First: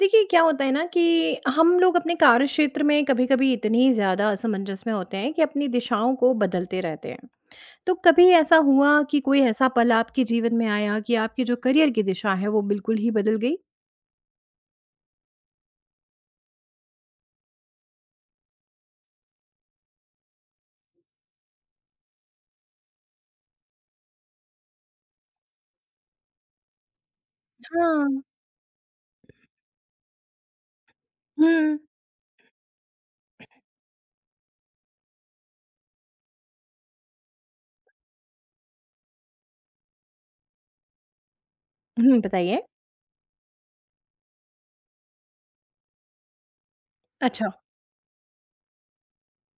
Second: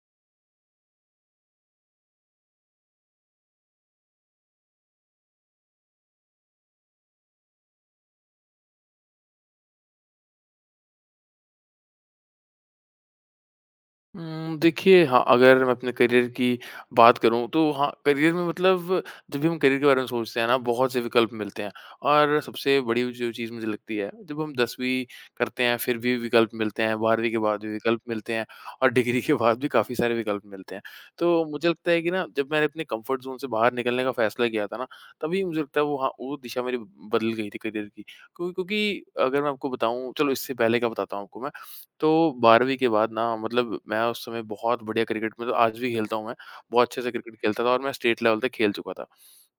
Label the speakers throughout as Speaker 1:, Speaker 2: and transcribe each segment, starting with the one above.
Speaker 1: देखिए, क्या होता है ना कि हम लोग अपने कार्यक्षेत्र में कभी-कभी इतनी ज़्यादा असमंजस में होते हैं कि अपनी दिशाओं को बदलते रहते हैं। तो कभी ऐसा हुआ कि कोई ऐसा पल आपके जीवन में आया कि आपकी जो करियर की दिशा है, वो बिल्कुल ही बदल गई?
Speaker 2: देखिए हाँ, अगर मैं अपने करियर की बात करूँ तो हाँ, करियर में मतलब जब भी हम करियर के बारे में सोचते हैं ना, बहुत से विकल्प मिलते हैं। और सबसे बड़ी जो चीज़ मुझे लगती है, जब हम 10वीं करते हैं फिर भी विकल्प मिलते हैं, 12वीं के बाद भी विकल्प
Speaker 1: हाँ।
Speaker 2: मिलते हैं और डिग्री के बाद भी काफ़ी सारे विकल्प मिलते हैं। तो मुझे
Speaker 1: हुँ।
Speaker 2: लगता है कि ना जब मैंने अपने कम्फर्ट ज़ोन से बाहर निकलने का फ़ैसला किया था ना, तभी मुझे लगता है वो हाँ, वो दिशा मेरी बदल गई थी करियर की। क्योंकि अगर मैं आपको बताऊँ चलो इससे पहले का बताता हूँ आपको मैं। तो
Speaker 1: हुँ, बताइए।
Speaker 2: 12वीं के बाद ना मतलब मैं उस समय बहुत बढ़िया क्रिकेट मतलब आज भी खेलता हूँ मैं, बहुत अच्छे से क्रिकेट
Speaker 1: अच्छा,
Speaker 2: खेलता था और मैं स्टेट लेवल तक खेल चुका था।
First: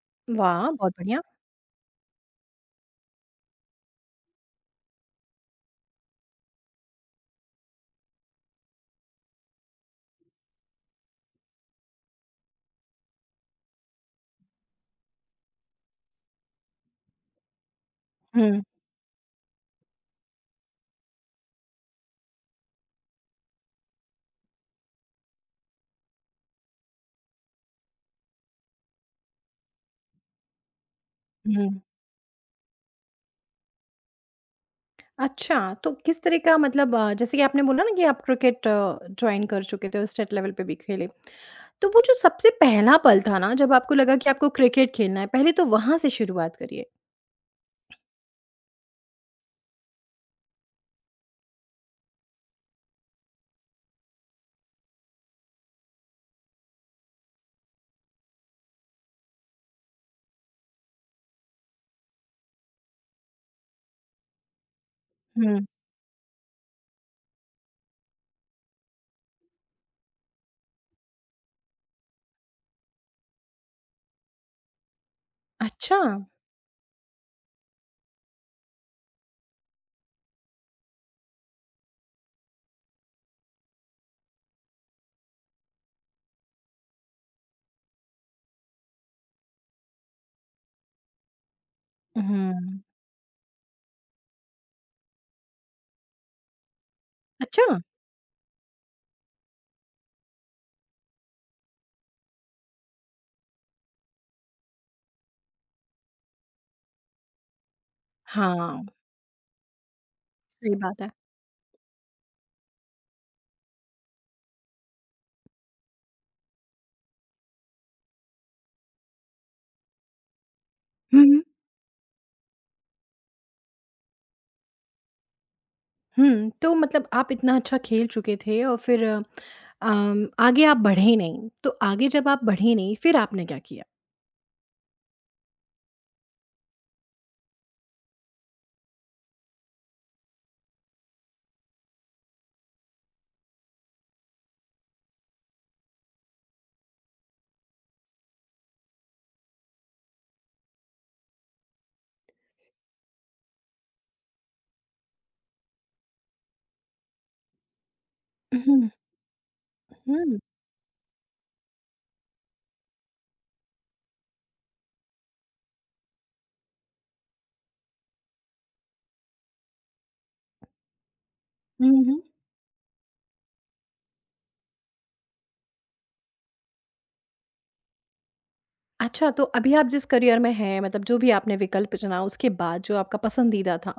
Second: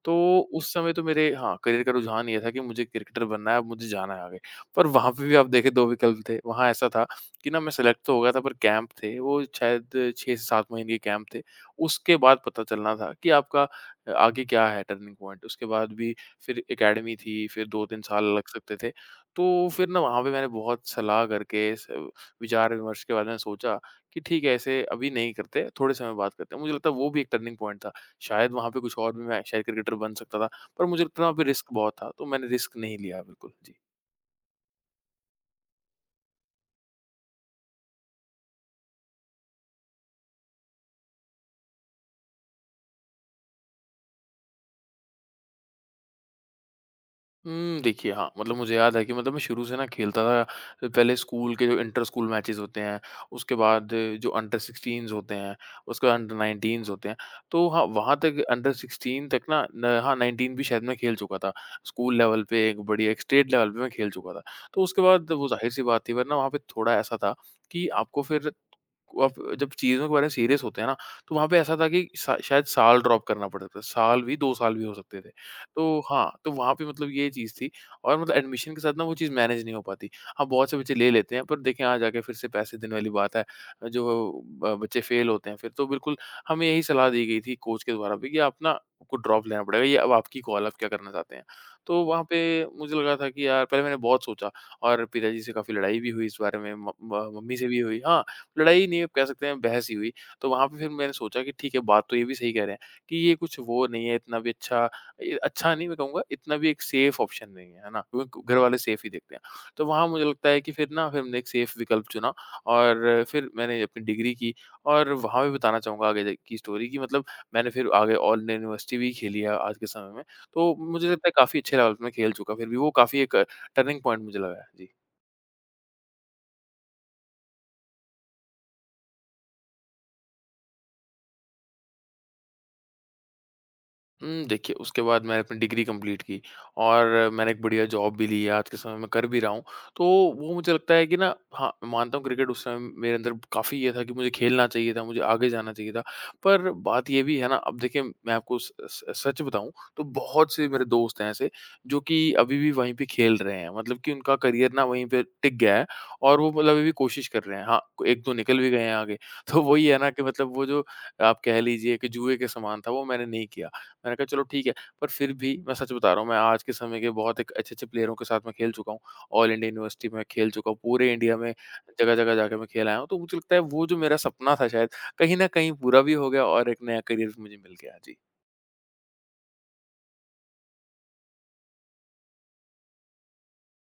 Speaker 2: तो
Speaker 1: वाह!
Speaker 2: उस समय
Speaker 1: बहुत
Speaker 2: तो
Speaker 1: बढ़िया।
Speaker 2: मेरे हाँ, करियर का रुझान ये था कि मुझे क्रिकेटर बनना है, अब मुझे जाना है आगे। पर वहाँ पे भी आप देखें 2 विकल्प थे। वहाँ ऐसा था कि ना मैं सेलेक्ट तो हो गया था पर कैंप थे, वो शायद 6 से 7 महीने के कैंप थे। उसके बाद पता चलना था कि आपका आगे क्या है टर्निंग पॉइंट। उसके बाद भी फिर एकेडमी थी, फिर 2-3 साल लग
Speaker 1: हुँ,
Speaker 2: सकते थे। तो फिर ना वहाँ पे मैंने बहुत सलाह करके स विचार-विमर्श के बाद मैंने सोचा कि ठीक है, ऐसे अभी नहीं करते, थोड़े समय बाद करते हैं। मुझे लगता है वो भी एक टर्निंग पॉइंट था। शायद वहाँ पे कुछ और भी मैं शायद क्रिकेटर बन सकता था, पर मुझे इतना भी
Speaker 1: हुँ।
Speaker 2: रिस्क बहुत था, तो मैंने रिस्क नहीं लिया बिल्कुल। जी।
Speaker 1: अच्छा, तो किस तरह का मतलब जैसे कि आपने बोला ना कि आप क्रिकेट जॉइन कर चुके थे और स्टेट लेवल पे भी खेले। तो वो जो सबसे पहला पल था ना जब आपको लगा कि आपको क्रिकेट खेलना है, पहले तो वहाँ से शुरुआत करिए।
Speaker 2: देखिए हाँ, मतलब मुझे याद है कि मतलब मैं शुरू से ना खेलता था, तो पहले स्कूल के जो इंटर स्कूल मैचेज़ होते हैं, उसके बाद जो अंडर 16s होते हैं, उसके बाद अंडर 19s होते हैं, तो हाँ, वहाँ तक अंडर 16 तक ना न हाँ, 19 भी शायद मैं खेल चुका था। स्कूल लेवल पे एक बढ़िया एक स्टेट लेवल पे मैं खेल चुका था। तो उसके बाद वो
Speaker 1: हुँ,
Speaker 2: ज़ाहिर-सी बात थी वरना वहाँ पे थोड़ा ऐसा था कि आपको फिर आप जब चीज़ों के बारे में सीरियस होते हैं ना, तो वहाँ पे ऐसा था कि सा शायद साल ड्रॉप करना पड़ता था। साल भी 2 साल भी हो सकते थे। तो
Speaker 1: अच्छा।
Speaker 2: हाँ, तो वहाँ पे मतलब ये चीज़ थी और मतलब एडमिशन के साथ ना वो चीज़ मैनेज नहीं हो पाती। हाँ, बहुत से बच्चे ले लेते हैं पर देखें यहाँ जाके फिर से पैसे देने वाली बात है। जो ब बच्चे फेल होते हैं फिर तो बिल्कुल हमें यही सलाह दी गई थी कोच के द्वारा भी कि आप ना आपको ड्रॉप लेना पड़ेगा, ये अब आपकी कॉल है, आप क्या करना चाहते हैं? तो वहाँ पे
Speaker 1: हुँ,
Speaker 2: मुझे लगा था कि यार पहले मैंने बहुत सोचा और पिताजी से काफ़ी लड़ाई भी हुई इस बारे में, म म मम्मी से
Speaker 1: अच्छा!
Speaker 2: भी हुई। हाँ, लड़ाई नहीं, आप कह सकते हैं बहस ही हुई। तो वहाँ पे फिर मैंने सोचा कि ठीक है, बात तो ये भी सही कह रहे हैं कि ये कुछ वो नहीं है, इतना भी अच्छा नहीं मैं कहूँगा, इतना भी एक सेफ ऑप्शन नहीं है, है ना? क्योंकि घर वाले
Speaker 1: हाँ,
Speaker 2: सेफ ही देखते हैं। तो वहाँ मुझे लगता है कि
Speaker 1: सही
Speaker 2: फिर
Speaker 1: बात
Speaker 2: ना
Speaker 1: है।
Speaker 2: फिर हमने एक सेफ विकल्प चुना और फिर मैंने अपनी डिग्री की और वहाँ भी बताना चाहूँगा आगे जा की स्टोरी कि मतलब मैंने फिर आगे ऑल इंडिया यूनिवर्सिटी भी खेली है आज के समय में। तो मुझे
Speaker 1: हुँ,
Speaker 2: लगता है
Speaker 1: हुँ।
Speaker 2: काफ़ी अच्छे लेवल पे मैं खेल चुका फिर भी वो काफ़ी एक टर्निंग पॉइंट मुझे लगा है। जी।
Speaker 1: हुँ, तो मतलब आप इतना अच्छा खेल चुके थे और फिर आगे आप बढ़े ही नहीं, तो आगे जब आप बढ़े ही नहीं, फिर आपने क्या किया?
Speaker 2: देखिए उसके बाद मैंने अपनी डिग्री कंप्लीट की और मैंने एक बढ़िया जॉब भी ली है, आज के समय में कर भी रहा हूँ। तो वो मुझे लगता है कि ना हाँ, मैं मानता हूँ क्रिकेट उस समय मेरे अंदर काफ़ी ये था कि मुझे खेलना चाहिए था, मुझे आगे जाना चाहिए था। पर बात ये भी है ना अब देखिए मैं आपको स स सच बताऊँ तो बहुत से मेरे दोस्त हैं ऐसे जो कि अभी भी वहीं पे खेल रहे हैं। मतलब कि उनका करियर ना वहीं पे टिक गया है और वो मतलब अभी भी कोशिश कर रहे हैं। हाँ, 1-2 निकल
Speaker 1: हुँ,
Speaker 2: भी गए
Speaker 1: हुँ,
Speaker 2: हैं आगे। तो वही है ना कि
Speaker 1: हुँ,
Speaker 2: मतलब वो जो आप कह लीजिए कि जुए के समान था वो मैंने नहीं किया। मैंने कहा चलो ठीक है, पर फिर भी मैं सच बता रहा हूँ मैं आज के समय के बहुत एक अच्छे-अच्छे प्लेयरों के साथ मैं खेल चुका हूँ। ऑल इंडिया यूनिवर्सिटी में खेल चुका हूँ, पूरे इंडिया में
Speaker 1: हुँ, हुँ।
Speaker 2: जगह-जगह जाके मैं खेल आया हूँ, तो मुझे लगता है वो जो मेरा सपना था शायद, कहीं न कहीं पूरा भी हो गया और एक नया करियर भी मुझे मिल गया। जी।
Speaker 1: अच्छा, तो अभी आप जिस करियर में हैं मतलब जो भी आपने विकल्प चुना उसके बाद जो आपका पसंदीदा था,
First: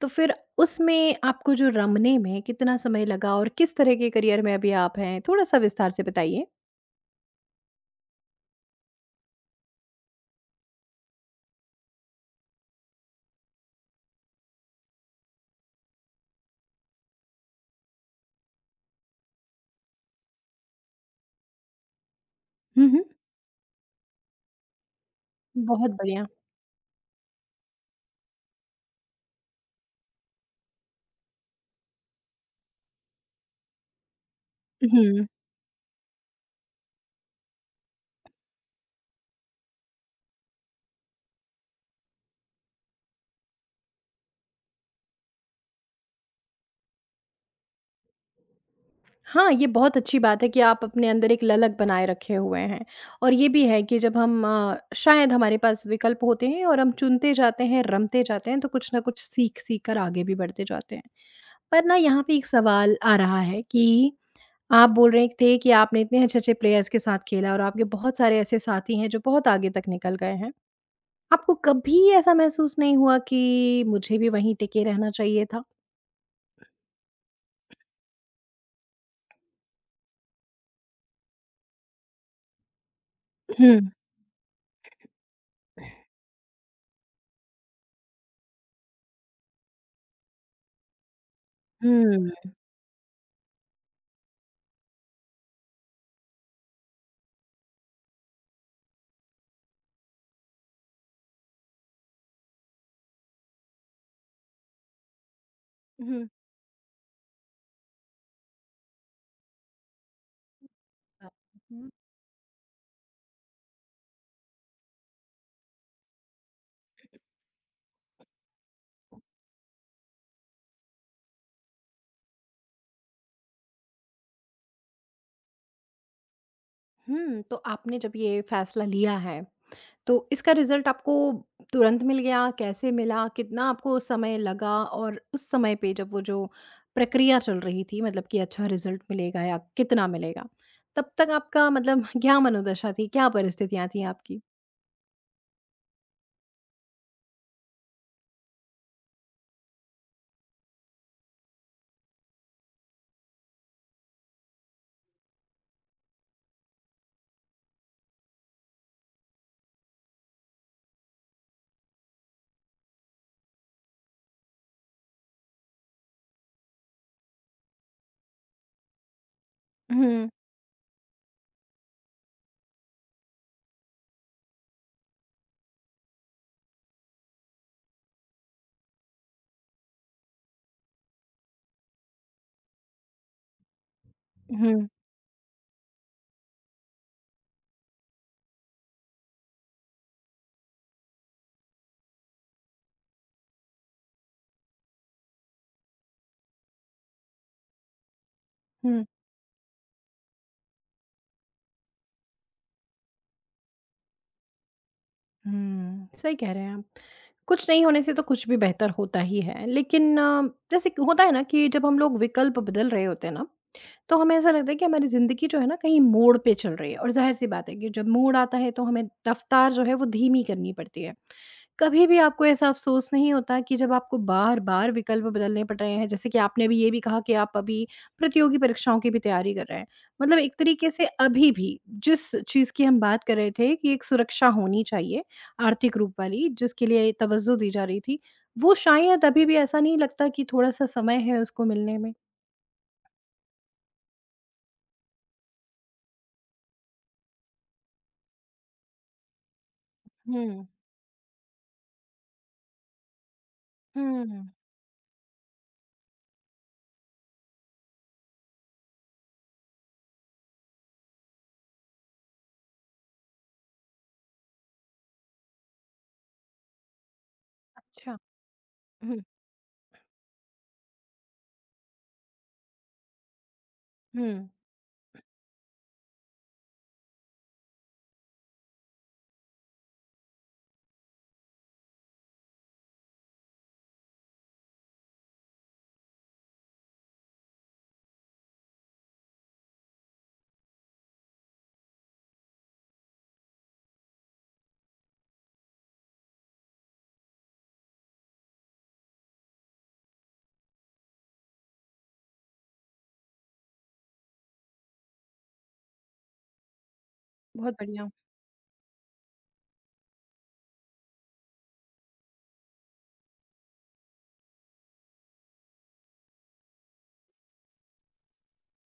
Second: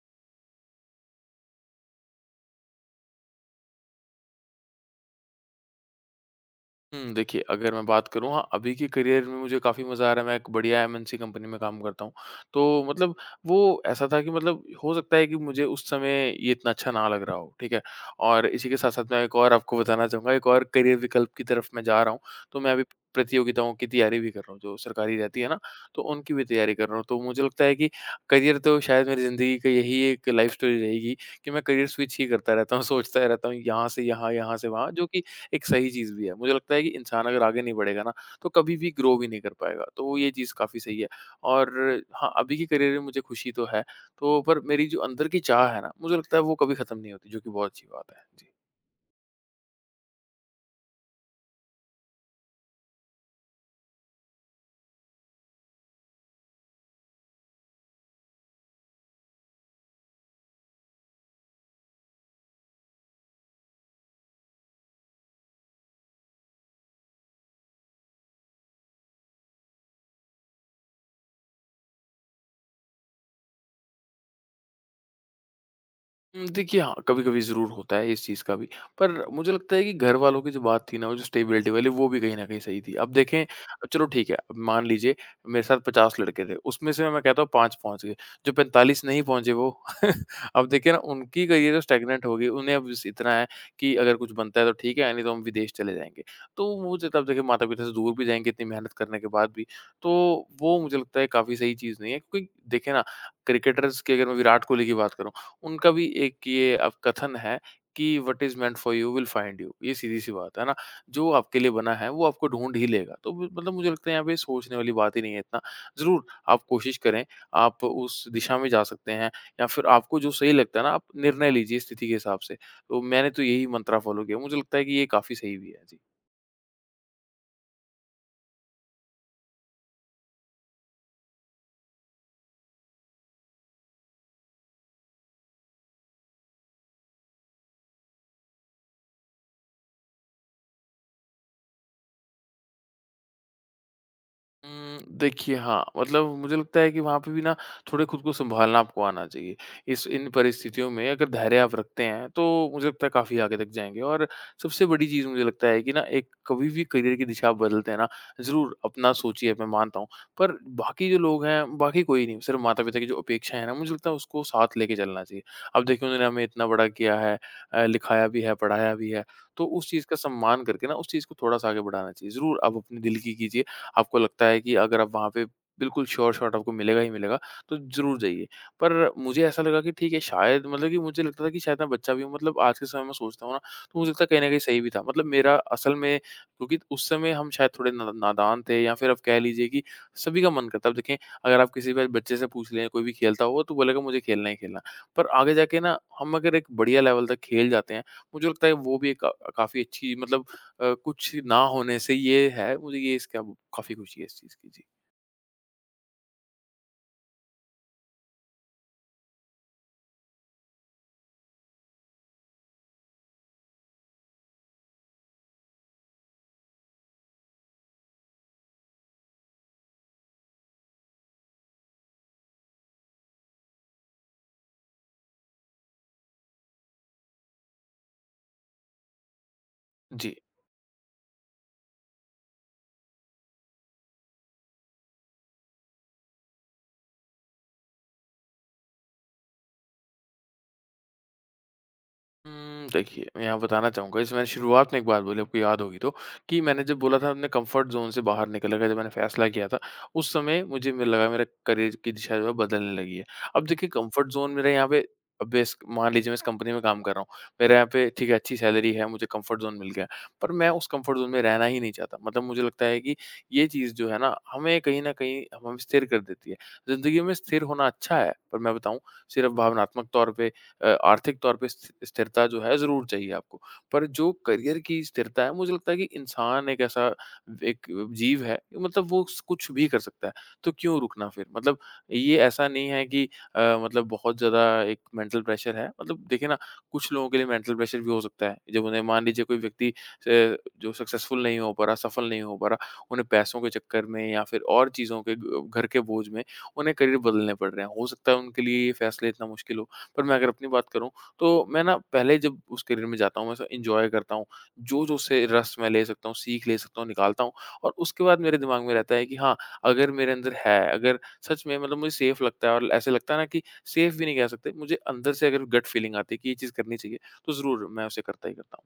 Speaker 1: तो फिर उसमें आपको जो रमने में कितना समय लगा और किस तरह के करियर में अभी आप हैं? थोड़ा-सा विस्तार से बताइए।
Speaker 2: हुँ, देखिए अगर मैं बात करूँ हाँ, अभी के करियर में मुझे काफ़ी मज़ा आ रहा है, मैं एक बढ़िया एमएनसी कंपनी में काम करता हूँ। तो मतलब वो ऐसा था कि मतलब हो सकता है कि मुझे उस समय ये इतना अच्छा ना लग रहा हो, ठीक है? और इसी के साथ-साथ मैं एक और आपको बताना चाहूँगा, एक और करियर विकल्प की तरफ मैं जा रहा हूँ। तो मैं अभी
Speaker 1: हुँ, हुँ।
Speaker 2: प्रतियोगिताओं की तैयारी भी कर रहा हूँ, जो सरकारी रहती है ना,
Speaker 1: बहुत
Speaker 2: तो
Speaker 1: बढ़िया।
Speaker 2: उनकी भी तैयारी कर रहा हूँ। तो मुझे लगता है कि करियर तो शायद मेरी ज़िंदगी का यही एक लाइफ़ स्टोरी रहेगी कि मैं करियर स्विच ही करता रहता हूँ, सोचता रहता हूँ यहाँ से यहाँ, यहाँ से वहाँ, जो कि
Speaker 1: हुँ।
Speaker 2: एक सही चीज़ भी है। मुझे लगता है कि इंसान अगर आगे नहीं बढ़ेगा ना, तो कभी भी ग्रो भी नहीं कर पाएगा। तो ये चीज़ काफ़ी सही है और हाँ, अभी के करियर में मुझे खुशी तो है, तो पर मेरी जो अंदर की चाह है ना, मुझे लगता है वो कभी खत्म नहीं होती, जो कि बहुत अच्छी बात है। जी।
Speaker 1: हाँ, ये बहुत अच्छी बात है कि आप अपने अंदर एक ललक बनाए रखे हुए हैं और ये भी है कि जब हम शायद हमारे पास विकल्प होते हैं और हम चुनते जाते हैं, रमते जाते हैं, तो कुछ न कुछ सीख-सीख कर आगे भी बढ़ते जाते हैं। पर ना यहाँ पे एक सवाल आ रहा है कि आप बोल रहे थे कि आपने इतने अच्छे-अच्छे प्लेयर्स के साथ खेला और आपके बहुत सारे ऐसे साथी हैं जो बहुत आगे तक निकल गए हैं। आपको कभी ऐसा महसूस नहीं हुआ कि मुझे भी वहीं टिके रहना चाहिए था?
Speaker 2: देखिए हाँ, कभी-कभी ज़रूर होता है इस चीज़ का भी। पर मुझे लगता है कि घर वालों की जो बात थी ना, वो जो स्टेबिलिटी वाली वो भी कहीं न कहीं सही थी। अब देखें अब
Speaker 1: हुँ।
Speaker 2: चलो ठीक है, अब मान लीजिए मेरे साथ 50 लड़के थे, उसमें से मैं कहता हूँ 5 पहुँच गए, जो 45 नहीं पहुँचे वो अब देखिए ना उनकी करियर स्टैग्नेंट
Speaker 1: हुँ।
Speaker 2: हो गई, उन्हें अब बस इतना है कि अगर कुछ बनता है तो ठीक है, नहीं तो हम विदेश चले जाएँगे। तो मुझे तब देखिए माता-पिता से दूर भी जाएँगे इतनी मेहनत करने के बाद भी, तो वो मुझे लगता है काफ़ी सही चीज़ नहीं है। क्योंकि देखिए ना क्रिकेटर्स की अगर मैं विराट कोहली की बात करूँ, उनका भी
Speaker 1: हुँ।
Speaker 2: एक ये अब कथन है कि what is meant for you will find you. ये सीधी-सी बात है ना, जो आपके लिए बना है वो आपको ढूँढ ही लेगा। तो म मतलब मुझे लगता है यहाँ पे सोचने वाली बात ही नहीं है इतना। ज़रूर आप कोशिश करें, आप उस दिशा में जा सकते हैं या फिर आपको जो सही लगता है ना आप निर्णय लीजिए स्थिति के हिसाब से। तो मैंने तो यही मंत्रा फ़ॉलो किया। मुझे लगता है कि ये काफ़ी सही भी है। जी।
Speaker 1: हुँ, तो आपने जब ये फैसला लिया है तो इसका रिज़ल्ट आपको तुरंत मिल गया? कैसे मिला? कितना आपको समय लगा? और उस समय पे जब वो जो प्रक्रिया चल रही थी मतलब कि अच्छा रिज़ल्ट मिलेगा या कितना मिलेगा? तब तक आपका मतलब क्या मनोदशा थी? क्या परिस्थितियाँ थी आपकी?
Speaker 2: देखिए हाँ, मतलब मुझे लगता है कि वहाँ पे भी ना थोड़े खुद को सँभालना आपको आना चाहिए। इस इन परिस्थितियों में अगर धैर्य आप रखते हैं, तो मुझे लगता है काफ़ी आगे तक जाएँगे और सबसे बड़ी चीज़ मुझे लगता है कि ना एक कभी भी करियर की दिशा आप बदलते हैं ना, ज़रूर अपना सोचिए, मैं मानता हूँ। पर बाकी जो लोग हैं, बाकी कोई नहीं, सिर्फ़ माता-पिता की जो अपेक्षाएँ हैं ना, मुझे लगता है उसको साथ लेके चलना चाहिए। अब देखिए उन्होंने हमें इतना बड़ा किया है लिखाया भी है, पढ़ाया भी है, तो उस चीज़ का
Speaker 1: हुँ,
Speaker 2: सम्मान करके ना, उस चीज़ को थोड़ा-सा आगे बढ़ाना चाहिए। ज़रूर आप अपने दिल की कीजिए। आपको लगता है कि अगर आप वहाँ पे बिल्कुल श्योर शॉट आपको मिलेगा ही मिलेगा, तो ज़रूर जाइए। पर मुझे ऐसा लगा कि ठीक है शायद मतलब कि मुझे लगता था कि शायद मैं बच्चा भी हूँ मतलब आज के समय में सोचता हूँ ना, तो मुझे लगता है कहीं न कहीं
Speaker 1: हुँ,
Speaker 2: सही भी था। मतलब मेरा असल में क्योंकि उस समय हम शायद थोड़े ना नादान थे या फिर आप कह लीजिए कि सभी का मन करता है। अब देखें अगर आप किसी भी बच्चे से पूछ लें, कोई भी खेलता होगा तो बोलेगा मुझे खेलना ही खेलना। पर आगे जाके ना हम अगर एक बढ़िया लेवल तक खेल जाते हैं, मुझे लगता है वो
Speaker 1: हुँ।
Speaker 2: भी एक का काफ़ी अच्छी मतलब कुछ ना होने से ये है, मुझे ये इसका काफ़ी खुशी है इस चीज़ की। जी।
Speaker 1: हुँ, सही कह रहे हैं आप। कुछ नहीं होने से तो कुछ भी बेहतर होता ही है। लेकिन जैसे कि होता है ना कि जब हम लोग विकल्प बदल रहे होते हैं ना, तो हमें ऐसा लगता है कि हमारी ज़िंदगी जो है ना कहीं मोड़ पे चल रही है और ज़ाहिर-सी बात है कि जब मोड़ आता है तो हमें रफ़्तार जो है वो धीमी करनी पड़ती है। कभी भी आपको ऐसा अफ़सोस नहीं होता कि जब आपको बार-बार विकल्प बदलने पड़ रहे हैं, जैसे कि आपने अभी ये भी कहा कि आप अभी प्रतियोगी परीक्षाओं की भी तैयारी कर रहे हैं।
Speaker 2: जी।
Speaker 1: मतलब एक तरीके से अभी भी जिस चीज़ की हम बात कर रहे थे कि एक सुरक्षा होनी चाहिए आर्थिक रूप वाली, जिसके लिए तवज्जो दी जा रही थी, वो शायद अभी भी ऐसा नहीं लगता कि थोड़ा-सा समय है उसको मिलने में।
Speaker 2: हुँ, देखिए, मैं यहाँ बताना चाहूँगा जैसे मैंने शुरुआत में एक बात बोली आपको याद होगी तो, कि मैंने जब बोला था अपने कम्फ़र्ट ज़ोन से बाहर निकलने का जब मैंने फ़ैसला किया था, उस समय
Speaker 1: हुँ।
Speaker 2: मुझे मे लगा मेरा करियर की दिशा जो है बदलने लगी है। अब देखिए कम्फ़र्ट
Speaker 1: हुँ।
Speaker 2: ज़ोन मेरा यहाँ पे अब इस मान लीजिए मैं इस कंपनी में काम कर रहा हूँ। मेरे यहाँ पे ठीक है अच्छी सैलरी है, मुझे कम्फ़र्ट ज़ोन मिल गया है, पर मैं उस कम्फ़र्ट ज़ोन में रहना ही नहीं चाहता। मतलब मुझे लगता है कि ये चीज़ जो है ना, हमें कहीं न कहीं हमें स्थिर कर देती है। ज़िंदगी में स्थिर होना
Speaker 1: अच्छा।
Speaker 2: अच्छा है, पर मैं बताऊँ
Speaker 1: हुँ,
Speaker 2: सिर्फ़ भावनात्मक तौर पे आर्थिक तौर पे स्थिरता जो है ज़रूर चाहिए आपको। पर
Speaker 1: हुँ।
Speaker 2: जो करियर की स्थिरता है मुझे लगता है कि इंसान एक ऐसा एक जीव है मतलब वो स कुछ भी कर सकता है, तो क्यों रुकना फिर? मतलब ये ऐसा नहीं है कि मतलब बहुत ज़्यादा एक मेंटल प्रेशर है मतलब देखिए ना कुछ लोगों के लिए मेंटल प्रेशर भी हो सकता है। जब उन्हें मान लीजिए कोई व्यक्ति जो सक्सेसफुल नहीं हो पा रहा, सफल नहीं हो पा रहा, उन्हें पैसों के चक्कर में या फिर और चीज़ों के ग घर के बोझ में उन्हें करियर बदलने पड़ रहे हैं। हो सकता है उनके लिए ये फैसले इतना मुश्किल हो पर मैं अगर अपनी बात करूँ तो मैं ना पहले जब उस करियर में जाता हूँ मैं उसे एन्जॉय करता हूँ। जो-जो उससे रस मैं ले सकता हूँ, सीख ले सकता हूँ, निकालता हूँ
Speaker 1: बहुत
Speaker 2: और
Speaker 1: बढ़िया।
Speaker 2: उसके बाद मेरे दिमाग में रहता है कि हाँ, अगर मेरे अंदर है, अगर सच में मतलब मुझे सेफ लगता है और ऐसे लगता है ना कि सेफ भी नहीं कह सकते, मुझे अंदर से अगर गट फीलिंग आती है कि ये चीज़ करनी चाहिए, तो ज़रूर मैं उसे करता ही करता हूँ।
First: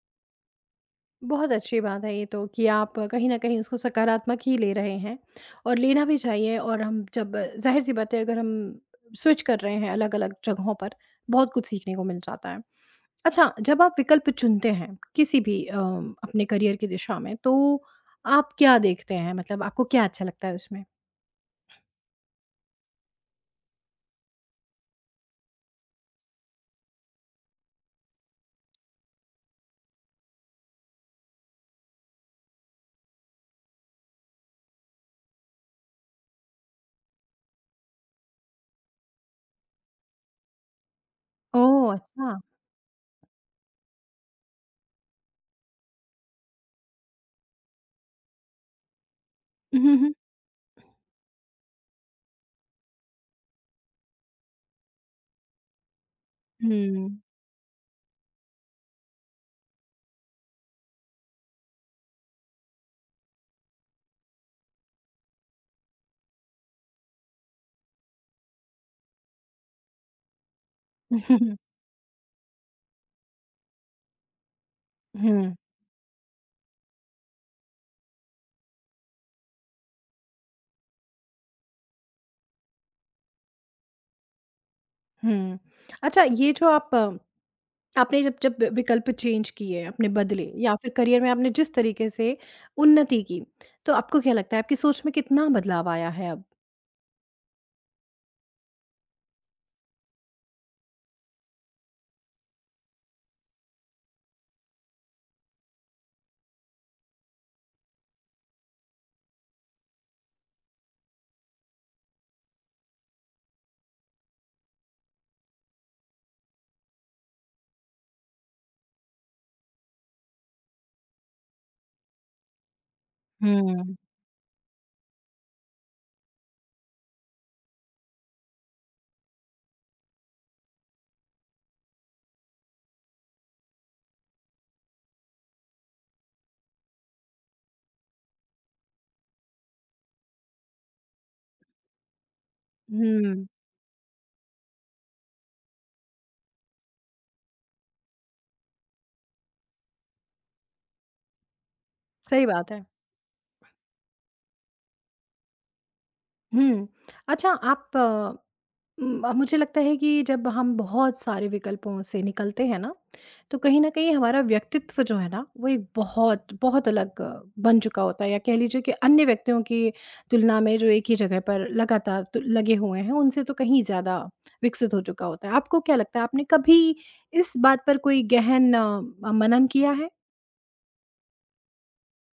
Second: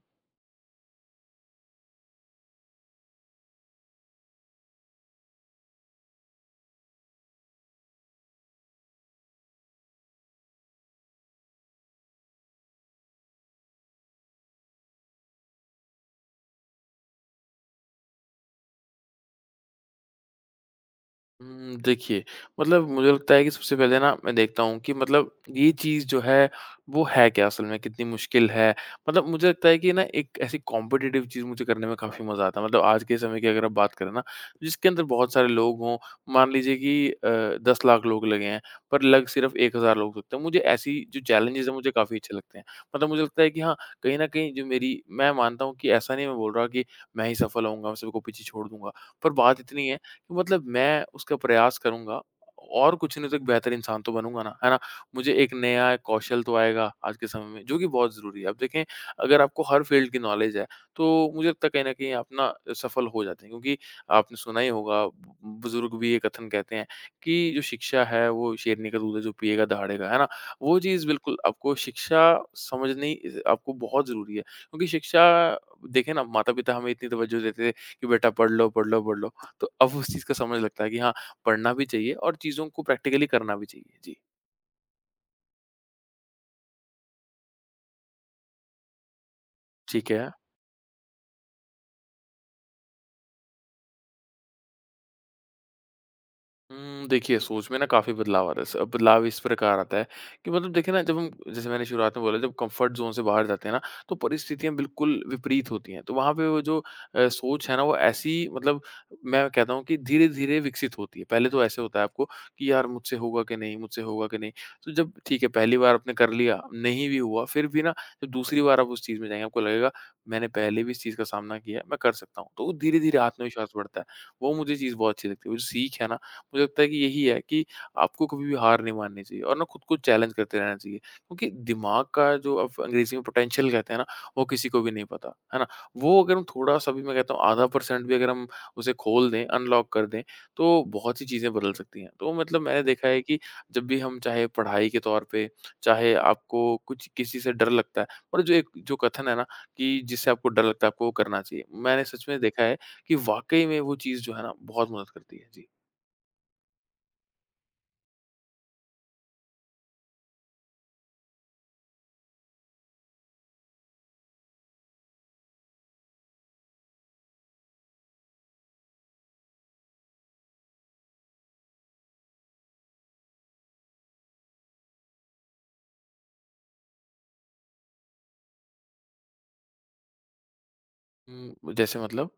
Speaker 1: बहुत अच्छी बात है ये तो कि आप कहीं न कहीं उसको सकारात्मक ही ले रहे हैं और लेना भी चाहिए और हम जब ज़ाहिर-सी बात है अगर हम स्विच कर रहे हैं अलग-अलग जगहों पर, बहुत कुछ सीखने को मिल जाता है। अच्छा, जब आप विकल्प चुनते हैं, किसी भी अपने करियर की दिशा में, तो आप क्या देखते हैं? मतलब आपको क्या अच्छा लगता है उसमें?
Speaker 2: हुँ, देखिए, मतलब मुझे लगता है कि सबसे पहले ना मैं देखता हूँ कि मतलब ये चीज़ जो है, वो है क्या असल में? कितनी मुश्किल है? मतलब मुझे लगता है कि ना एक ऐसी कॉम्पिटिटिव चीज़ मुझे करने में काफ़ी मज़ा आता है। मतलब आज के समय की अगर आप बात करें ना, जिसके अंदर बहुत सारे लोग हों, मान लीजिए कि 10 लाख लोग लगे हैं, पर लग सिर्फ़ 1,000 लोग सकते हैं। मुझे ऐसी जो चैलेंजेज़ हैं, मुझे
Speaker 1: ओह!
Speaker 2: काफ़ी अच्छे
Speaker 1: अच्छा।
Speaker 2: लगते हैं। मतलब मुझे लगता है कि हाँ, कहीं न कहीं जो मेरी मैं मानता हूँ कि ऐसा नहीं मैं बोल रहा कि मैं ही सफल होऊँगा, मैं सबको पीछे छोड़ दूँगा। पर बात इतनी
Speaker 1: हुँ,
Speaker 2: है
Speaker 1: हुँ,
Speaker 2: मतलब मैं उसका प्रयास करूँगा और कुछ नहीं तो एक बेहतर इंसान तो बनूँगा ना, है ना? मुझे एक नया एक कौशल तो आएगा
Speaker 1: हुँ।
Speaker 2: आज के समय में, जो कि बहुत ज़रूरी है। अब देखें, अगर आपको हर फ़ील्ड की नॉलेज है, तो मुझे लगता है कहीं न कहीं आप ना सफल हो जाते हैं क्योंकि आपने सुना ही होगा, बुज़ुर्ग भी ये कथन कहते हैं कि जो शिक्षा है, वो शेरनी का दूध है जो पिएगा दहाड़ेगा, है ना? वो चीज़ बिल्कुल आपको शिक्षा समझनी आपको बहुत ज़रूरी है क्योंकि शिक्षा
Speaker 1: हुँ,
Speaker 2: देखें ना माता-पिता हमें इतनी तवज्जो देते थे कि बेटा पढ़ लो, पढ़ लो, पढ़ लो। तो अब उस चीज़ का समझ लगता है कि हाँ, पढ़ना भी चाहिए और चीज़ों को प्रैक्टिकली करना भी चाहिए। जी,
Speaker 1: हुँ। अच्छा, ये जो आप आपने जब जब विकल्प चेंज किए, आपने
Speaker 2: ठीक है।
Speaker 1: बदले या फिर करियर में आपने जिस तरीके से उन्नति की, तो आपको क्या लगता है आपकी सोच में कितना बदलाव आया है अब?
Speaker 2: हुँ, देखिए सोच में ना काफ़ी बदलाव आ रहा है। स बदलाव इस प्रकार आता है कि मतलब देखिए ना जब हम जैसे मैंने शुरुआत में बोला जब कम्फ़र्ट ज़ोन से बाहर जाते हैं ना, तो परिस्थितियाँ बिल्कुल विपरीत होती हैं। तो वहाँ पे वो जो सोच है ना वो ऐसी मतलब मैं कहता हूँ कि धीरे-धीरे विकसित होती है। पहले तो ऐसे होता है आपको कि यार मुझसे होगा कि नहीं, मुझसे होगा कि नहीं। तो जब ठीक है पहली बार आपने कर लिया, नहीं भी हुआ फिर भी ना जब दूसरी बार आप उस चीज़ में जाएँगे आपको लगेगा मैंने पहले भी इस चीज़ का सामना किया है, मैं कर सकता हूँ। तो धीरे-धीरे आत्मविश्वास
Speaker 1: हुँ,
Speaker 2: बढ़ता है। वो मुझे चीज़ बहुत अच्छी लगती है। वो जो सीख है ना मुझे लगता है कि यही है कि आपको कभी भी हार नहीं माननी चाहिए और ना खुद को चैलेंज करते रहना चाहिए क्योंकि दिमाग का जो अब अंग्रेजी में पोटेंशियल कहते हैं ना वो किसी को भी नहीं पता है ना वो अगर हम थोड़ा सा भी मैं कहता हूँ 0.5% भी अगर हम उसे खोल दें अनलॉक कर दें तो बहुत सी चीज़ें बदल सकती हैं तो मतलब मैंने देखा है कि
Speaker 1: हुँ।
Speaker 2: जब भी हम चाहे पढ़ाई के तौर पे चाहे आपको कुछ किसी से डर लगता है पर जो एक जो कथन है ना कि जिससे आपको डर लगता है आपको वो करना चाहिए मैंने सच में
Speaker 1: सही
Speaker 2: देखा
Speaker 1: बात
Speaker 2: है
Speaker 1: है।
Speaker 2: कि वाकई में वो चीज़ जो है ना बहुत मदद करती है जी।
Speaker 1: हुँ। अच्छा आप मुझे लगता है कि जब हम बहुत सारे विकल्पों से निकलते हैं ना, तो कहीं न कहीं हमारा व्यक्तित्व जो है ना, वो एक बहुत, बहुत अलग बन चुका होता है या कह लीजिए कि अन्य व्यक्तियों की तुलना में जो एक ही जगह पर लगातार तु लगे हुए हैं, उनसे तो कहीं ज़्यादा विकसित हो चुका होता है। आपको क्या लगता है, आपने कभी इस बात पर कोई गहन मनन किया है?
Speaker 2: हुँ, जैसे मतलब?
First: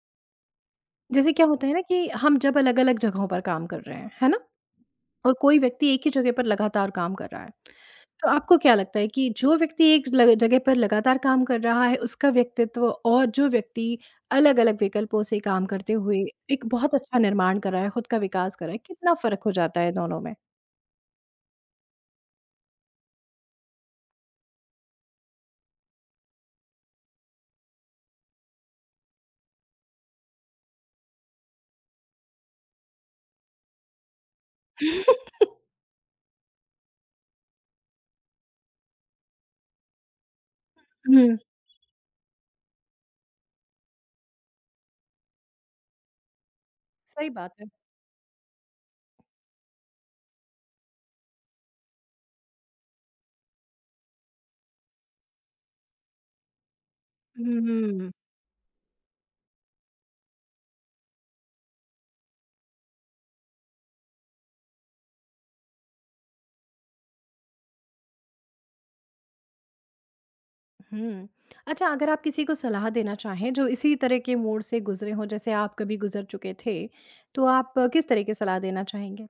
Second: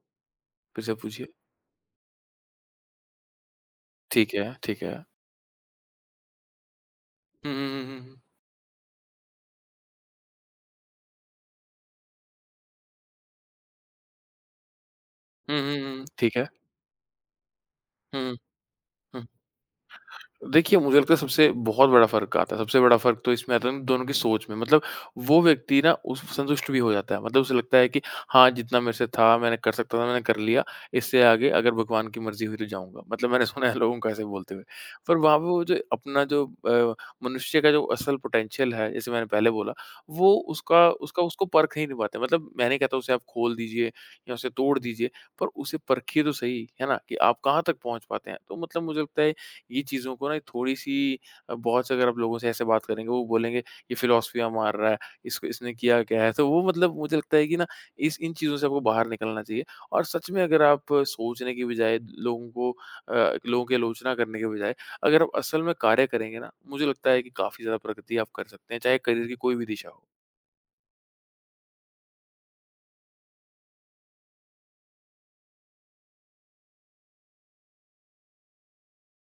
Speaker 2: फिर से पूछिए।
Speaker 1: जैसे क्या होता है ना कि हम जब अलग-अलग जगहों पर काम कर रहे हैं, है
Speaker 2: ठीक
Speaker 1: ना?
Speaker 2: है, ठीक है।
Speaker 1: और कोई व्यक्ति एक ही जगह पर लगातार काम कर रहा है।
Speaker 2: हुँ, हुँ, हुँ, हुँ, हुँ।
Speaker 1: तो आपको क्या लगता है कि जो व्यक्ति एक लग जगह पर लगातार काम कर रहा है, उसका व्यक्तित्व और जो व्यक्ति अलग-अलग विकल्पों से
Speaker 2: हुँ,
Speaker 1: काम
Speaker 2: हुँ,
Speaker 1: करते
Speaker 2: हुँ,
Speaker 1: हुए
Speaker 2: ठीक है।
Speaker 1: एक बहुत अच्छा निर्माण कर रहा है, खुद का
Speaker 2: हुँ,
Speaker 1: विकास कर रहा है, कितना
Speaker 2: हुँ, हुँ।
Speaker 1: फ़र्क हो जाता है दोनों में?
Speaker 2: देखिए, मुझे लगता है सबसे बहुत बड़ा फ़र्क आता है, सबसे बड़ा फ़र्क तो इसमें आता है ना दोनों की सोच में। मतलब वो व्यक्ति ना उस संतुष्ट भी हो जाता है, मतलब उसे लगता है कि हाँ, जितना मेरे से था, मैंने कर सकता था, मैंने कर लिया। इससे आगे अगर भगवान की मर्ज़ी हुई तो जाऊँगा। मतलब मैंने सुना है लोगों को ऐसे बोलते हुए। पर वहाँ पे वो जो अपना जो मनुष्य का जो असल पोटेंशियल है, जैसे मैंने पहले बोला, वो उसका उसका
Speaker 1: हुँ।
Speaker 2: उसको परख ही नहीं पाते। मतलब मैं नहीं कहता उसे आप खोल दीजिए या उसे तोड़ दीजिए, पर उसे परखिए तो सही, है ना? कि
Speaker 1: सही
Speaker 2: आप
Speaker 1: बात
Speaker 2: कहाँ
Speaker 1: है।
Speaker 2: तक पहुँच पाते हैं। तो मतलब मुझे लगता है ये चीज़ों को ना थोड़ी-सी बहुत से अगर आप लोगों से ऐसे बात करेंगे, वो बोलेंगे ये फिलॉसफियाँ मार रहा है, इसको इसने किया क्या है? तो वो मतलब मुझे लगता है कि
Speaker 1: हुँ,
Speaker 2: ना
Speaker 1: हुँ,
Speaker 2: इस इन चीज़ों से आपको बाहर निकलना चाहिए और सच में अगर आप सोचने की बजाय लोगों को लोगों की आलोचना करने के बजाय अगर आप असल में कार्य करेंगे ना, मुझे लगता है कि काफ़ी ज़्यादा प्रगति आप कर सकते हैं, चाहे करियर की कोई भी दिशा हो।
Speaker 1: हुँ। अच्छा अगर आप किसी को सलाह देना चाहें जो इसी तरह के मोड़ से गुज़रे हों, जैसे आप कभी गुज़र चुके थे, तो आप किस तरह की सलाह देना चाहेंगे?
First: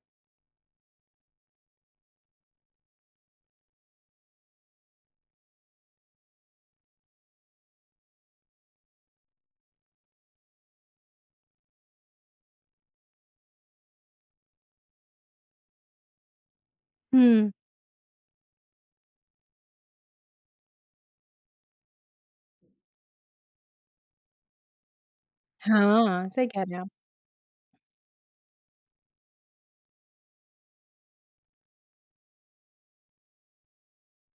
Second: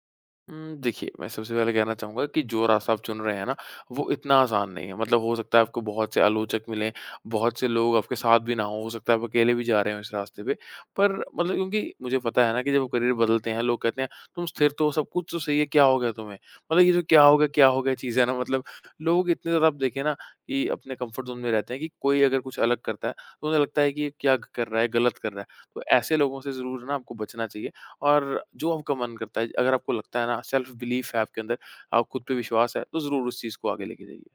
Speaker 2: देखिए, मैं सबसे पहले कहना चाहूँगा कि जो रास्ता आप चुन रहे हैं ना, वो इतना आसान नहीं है। मतलब हो सकता है आपको बहुत से आलोचक मिलें, बहुत से लोग आपके साथ भी ना हों, हो सकता है आप अकेले भी जा रहे हो इस रास्ते पे। पर मतलब क्योंकि मुझे पता है ना कि जब करियर बदलते हैं, लोग कहते हैं, "तुम स्थिर तो हो, सब कुछ तो सही है, क्या हो गया तुम्हें?" मतलब ये जो
Speaker 1: हुँ।
Speaker 2: क्या हो गया" चीज़ है ना, मतलब लोग इतने ज़्यादा आप देखें ना कि अपने कम्फर्ट ज़ोन में रहते हैं कि कोई अगर कुछ अलग करता है, तो उन्हें लगता है कि ये क्या कर रहा है, गलत कर रहा है। तो ऐसे
Speaker 1: हाँ,
Speaker 2: लोगों
Speaker 1: सही
Speaker 2: से
Speaker 1: कह रहे हैं
Speaker 2: ज़रूर
Speaker 1: आप।
Speaker 2: ना आपको बचना चाहिए। और जो आपका मन करता है, अगर आपको लगता है ना सेल्फ बिलीफ है आपके अंदर, आप खुद पे विश्वास है, तो ज़रूर उस चीज़ को आगे लेके जाइए।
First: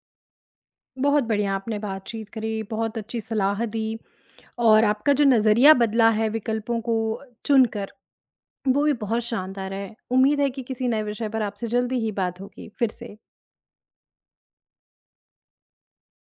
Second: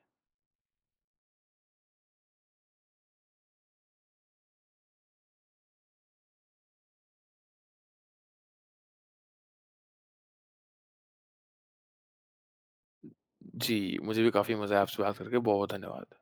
Speaker 1: बहुत बढ़िया आपने बातचीत करी, बहुत अच्छी सलाह दी और आपका जो नज़रिया बदला है विकल्पों को चुनकर, वो भी बहुत शानदार है। उम्मीद है कि किसी नए विषय पर आपसे जल्दी ही बात होगी, फिर से।
Speaker 2: जी, मुझे भी काफ़ी मज़ा आया आपसे बात करके, बहुत धन्यवाद।